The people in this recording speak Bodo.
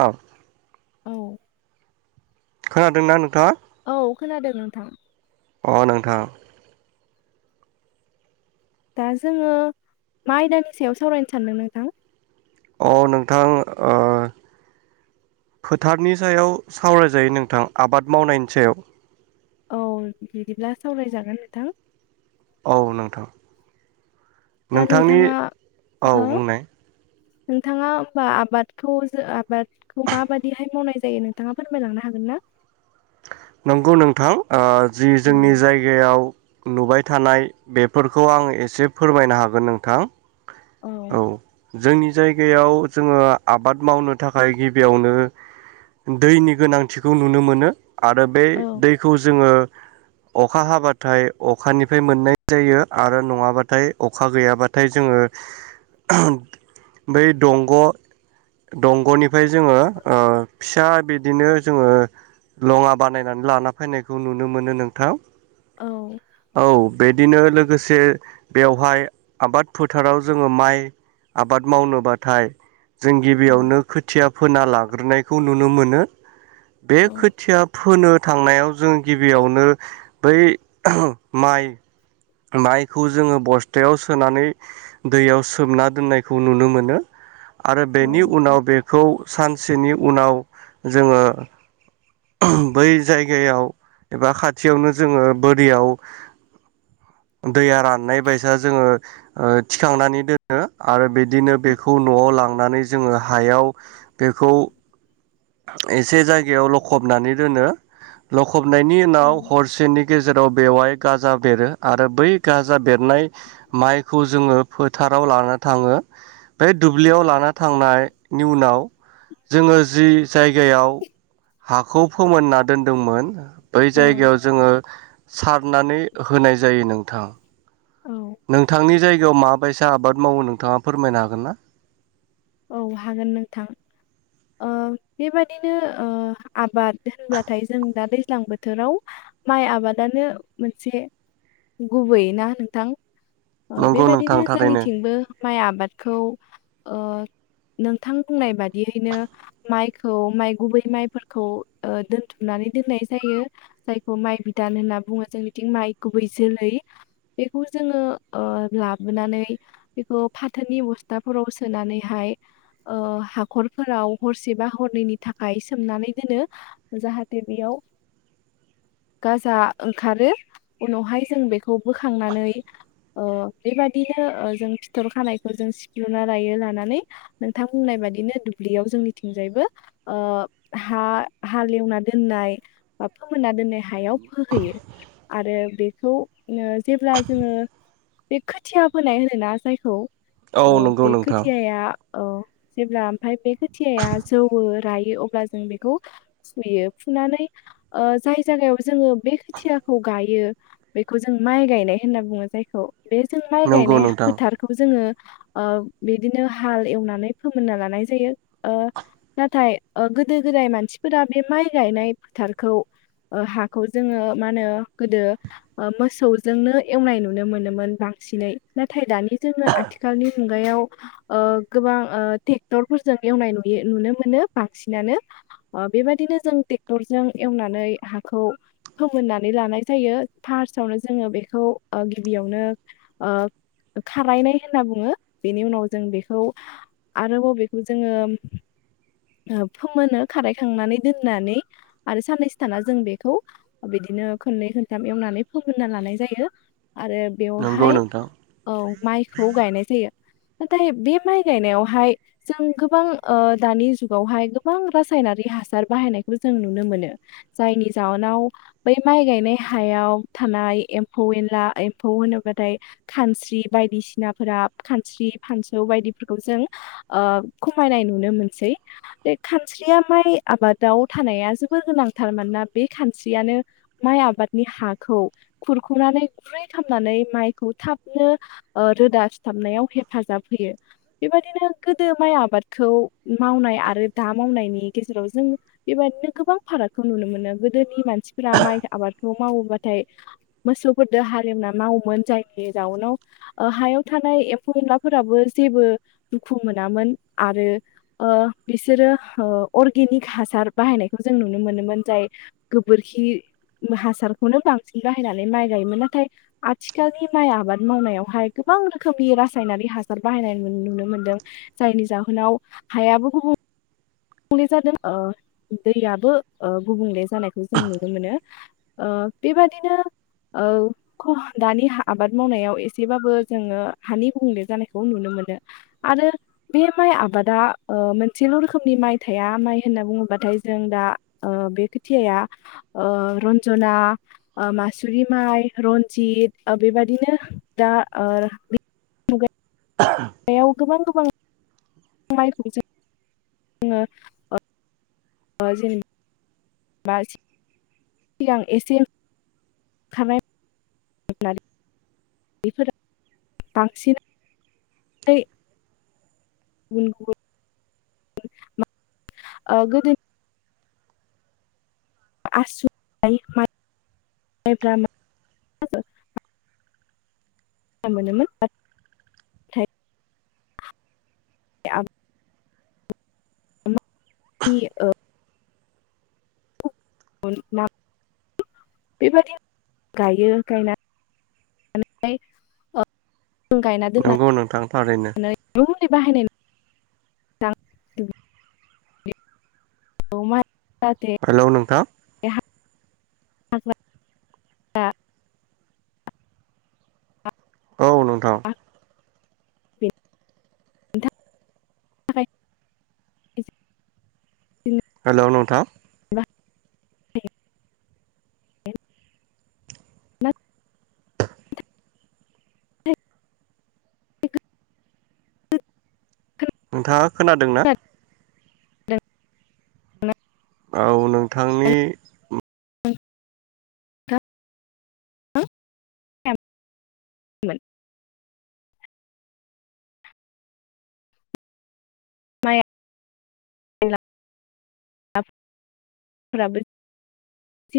औ औ खोनादोंना नोंथाङा? औ खोनादों नोंथां। अ नोंथां दा जोङो मा आयदानि सायाव सावरायनो सानदों नोंथां? अ नोंथां ओ फोथारनि सायाव सावरायजायो नोंथां आबाद मावनायनि सायाव। औ बिदिब्ला सावरायजागोन नोंथां। औ नोंथां। दा नोंथांनि नोंथाङा औ हो बुंनाय नोंथाङा होमबा आबादखौ जो आबादखौ माबादिहाय मावनाय जायो नोंथाङा फोरमायलांनो हागोन ना? नंगौ नोंथां ओ जि औ जोंनि जायगायाव नुबाय थानाय बेफोरखौ आङो एसे फोरमायनो हागोन नोंथां। औ जोंनि जायगायाव जोङो आबाद मावनो थाखाय गिबियावनो दैनि गोनांथिखौ नुनो मोनो। आरो बे औ दैखौ जोङो अखा हाबाथाय अखानिफ्राय मोननाय जायो आरो नङाबाथाय अखा गैयाबाथाय जोङो बै दंग' दंग'नि फ्राय जोङो ओ फिसा बिदिनो जोङो लङा बानायनानै लाना फैनायखौ नुनो मोनो नोंथां। औ औ बे दिनो लोगोसे बेवहाय आबाद फोथाराव जोङो माइ आबाद मावनोबाथाय जों औ गिबियावनो खोथिया फोना लाग्रोनाय खौ नुनो मोनो। बे औ खोथ फोनो थांनायाव जों गिबियावनो बै माइ माइखौ जोङो बस्थायाव सोनानै दैयाव सोमना दोननायखौ नुनो मोनो। आरो बेनि औ उनाव बेखौ सानस सेनि उनाव जोङो बै जायगायाव एबा खाथियावनो जोङो बोरियाव दैया राननाय बायसा जोङो ओ थिखांनानै दोनो आरो बिद दिनो बेखौ न'आव लांनानै जोङो हायाव बेखौ एसे जायगायाव लखबनानै दोनो लखबनायनि उनाव हरसेनि गेजेराव बेवहाय गाजा बेरो आरो बै गाजा बेरनाय माइखौ जोङो फोथाराव लाना थाङो। बे दुब्लियाव लाना थांनायनि उनाव जोङो जि जायगायाव हाखौ फोमोनना दोनदोंमोन। बै औ जायगायाव जोङो सारनानै होनाय जायो नोंथां। औ नोंथांनि जायगा याव माबायसा आबाद मावो नोंथाङा फोरमायनो हागोन ना? औ हागोन नोंथां ओ बेबादिनो ओ आबाद होनबाथाय जों दा दैज ज्लां बोथोराव माइ आबादानो मोनसे गुबै ना नोंथां? अ नंगौ नोंथां बेबायाददिनो थारैनो जोंनिथिंबो माइ आबादखौ ओ नोंथां बुंनाय बादियैनो माइखौ माइ गुबै माइफोरखौ ओ दोनथुमनानै दोननाय जायो जायखौ माइ बिदान होनना बुंङो जोंनिथिं माइ गुबै जोलै बेखौ जोंङो ओ लाबोनानै बेखौ फाथोनि बस्थाफोराव सोनानैहाय ओ हाखरफोराव हरसेबा हरनैनि थाखाय सोमनानै दोनो जाहाथे बेयाव गाजा ओंखारो उनावहाय जों बेखौ बोखांनानै ओ बेबादिनो ओ जों फिथर खानायखौ जों सिफ्रुना लायो लानानै नोंथां बुंनाय बादिनो दुब्लियाव जोंनिथिंजायबो ओ हा हाल एवनाय दोननाय बा फोमोनना दोननाय हायाव फोहोयो आरो बे बेखौ जेब्ला जोंङो बे खोथिया फोनाय होनो ना जायखौ औ ओ नंगौ बे नोंथां खोथियाया औ जेब्ला ओमफ्राय बे खोथियाया जोवौ रायो अब्ला जों बेखौ फुयो फुनानै ओ जाय जायगायाव जोंङो बे खोथियाखौ गायो बेखौ जों माइ गायनाय होनना बुंङो जायखौ बे जों माइ नंगौ गायनाय नोंथां फोथारखौ जोंङो ओ बिदिनो हाल एवनानै फोमोनना लानाय जायो ओ नाथाय ओ गोदो-गोदाय मानसिफोरा बे माइ गायनाय फोथारखौ ओ हाखौ जोंङो मा होनो गोदो मोसौजोंनो एवनाय नुनो मोनोमोन बांसिनै नाथाइ दानि नि जोंङो आथिखालनि मुगायाव ओ गोबां ओ ट्रेक्टरफोरजों एवनाय नुयो नुनो मोनो बांसिनानो अ बेबादिनो जों ट्रेक्टरजों एवनानै हाखौ फोमोननानै लानाय जायो फार्स्टआवनो जोंङो बेखौ गिबियावनो खारायनाय होनना बुंङो बेनि उनाव जों बेखौ आरोबाव बेखौ जोंङो ओ फोमोनो खारायखांनानै दोननानै आरो साननैसो थाना जों बेखौ बिदिनो खननै खनथाम एवनानै फोमोनना लानाय जायो। आरो नंगौ बेवहाय नोंथां औ माइखौ गायनाय जायो। नाथाइ बे माइ गायनायावहाय जों गोबां ओ दानि जुगावहाय गोबां रासायनारि हासार बाहायनायखौ जों नुनो मोनो जायनि जाहोनाव बै माइ गायनाय हायाव थानाय एम्फौ एनला एम्फौ होनोबाथाय खानस्रि बायदिसिनाफोरा खानस्रि फानसौ बायदि फोरखौ जों ओ खमायनाय नुनो मोनसै बे खानस्रिया माइ आबादाव थानाया जोबोर गोनांथार मानोना बे खानस्रियानो माइ आबादनि हाखौ खुरखनानै गुरै खालामनानै माइखौ थाबनो ओ रोदा सिथाबनायाव हेफाजाब होयो। बेबायदिनो गोदो माइ आबादखौ मावनाय आरो दा मावनायनि गेजेराव जों बेबायदिनो गोबां फारागखौ नुनो मोनो गोदोनि मानसिफोरा माइ आबादखौ मावोबाथाय मोसौफोरजों हालेवना मावोमोन जायनि जाउनाव हायाव थानाय एम्फौ एनलाफोराबो जेबो दुखु मोनामोन आरो ओ बिसोरो ओ अरगेनीक हासार बाहायनायखौ जों नुनो मोनोमोन जाय गोबोरखि हासारखौनो बांसिन बाहायनानै माइ गायोमोन। नाथाय आथिखालनि माइ आबाद मावनायावहाय गोबां रोखोमनि रासायनारि हासार बाहायनाय नुनो मोनदों जायनि जाहोनाव हायाबो गुबुं गुबुंले जादों ओ दैयाबो ओ गुबुंले जानायखौ जों नुनो मोनो ओ बेबादिनो ओ दानि आबाद मावनायाव एसेबाबो जोंङो हानि गुबुंले जानायखौ नुनो मोनो आरो बे माइ आबादा मोनसेल रोखोमनि माइ थाया माइ होनना बुङोबाथाय जों दा ओ बे खोथियाया ओ रन्जना ओ मासुरि माइ रन्जित ओ बेबादिनो दा ओ बेयाव गोबां-गोबां [unintelligible] सिगां एसे [unintelligible] बेफोर बांसिन ऐ गुबुन गुबुन [unintelligible] ओ गोदोनि [unintelligible] मो मोनोमोन [unintelligible] [unintelligible] [unintelligible] ना बेबायदि गायो गायनानै [unintelligible] गायना नंगौ नोंथां थारैनो [unintelligible] बाहायनाय [unintelligible] औ मा हेलौ नोंथां [unintelligible] औ नोंथां। नोंथां थाखाय हेलौ नोंथां दे [unintelligible] [unintelligible] नोंथाङा खोनादों ना? [unintelligible] औ नोंथांनि [unintelligible] [unintelligible] माया [unintelligible] एसे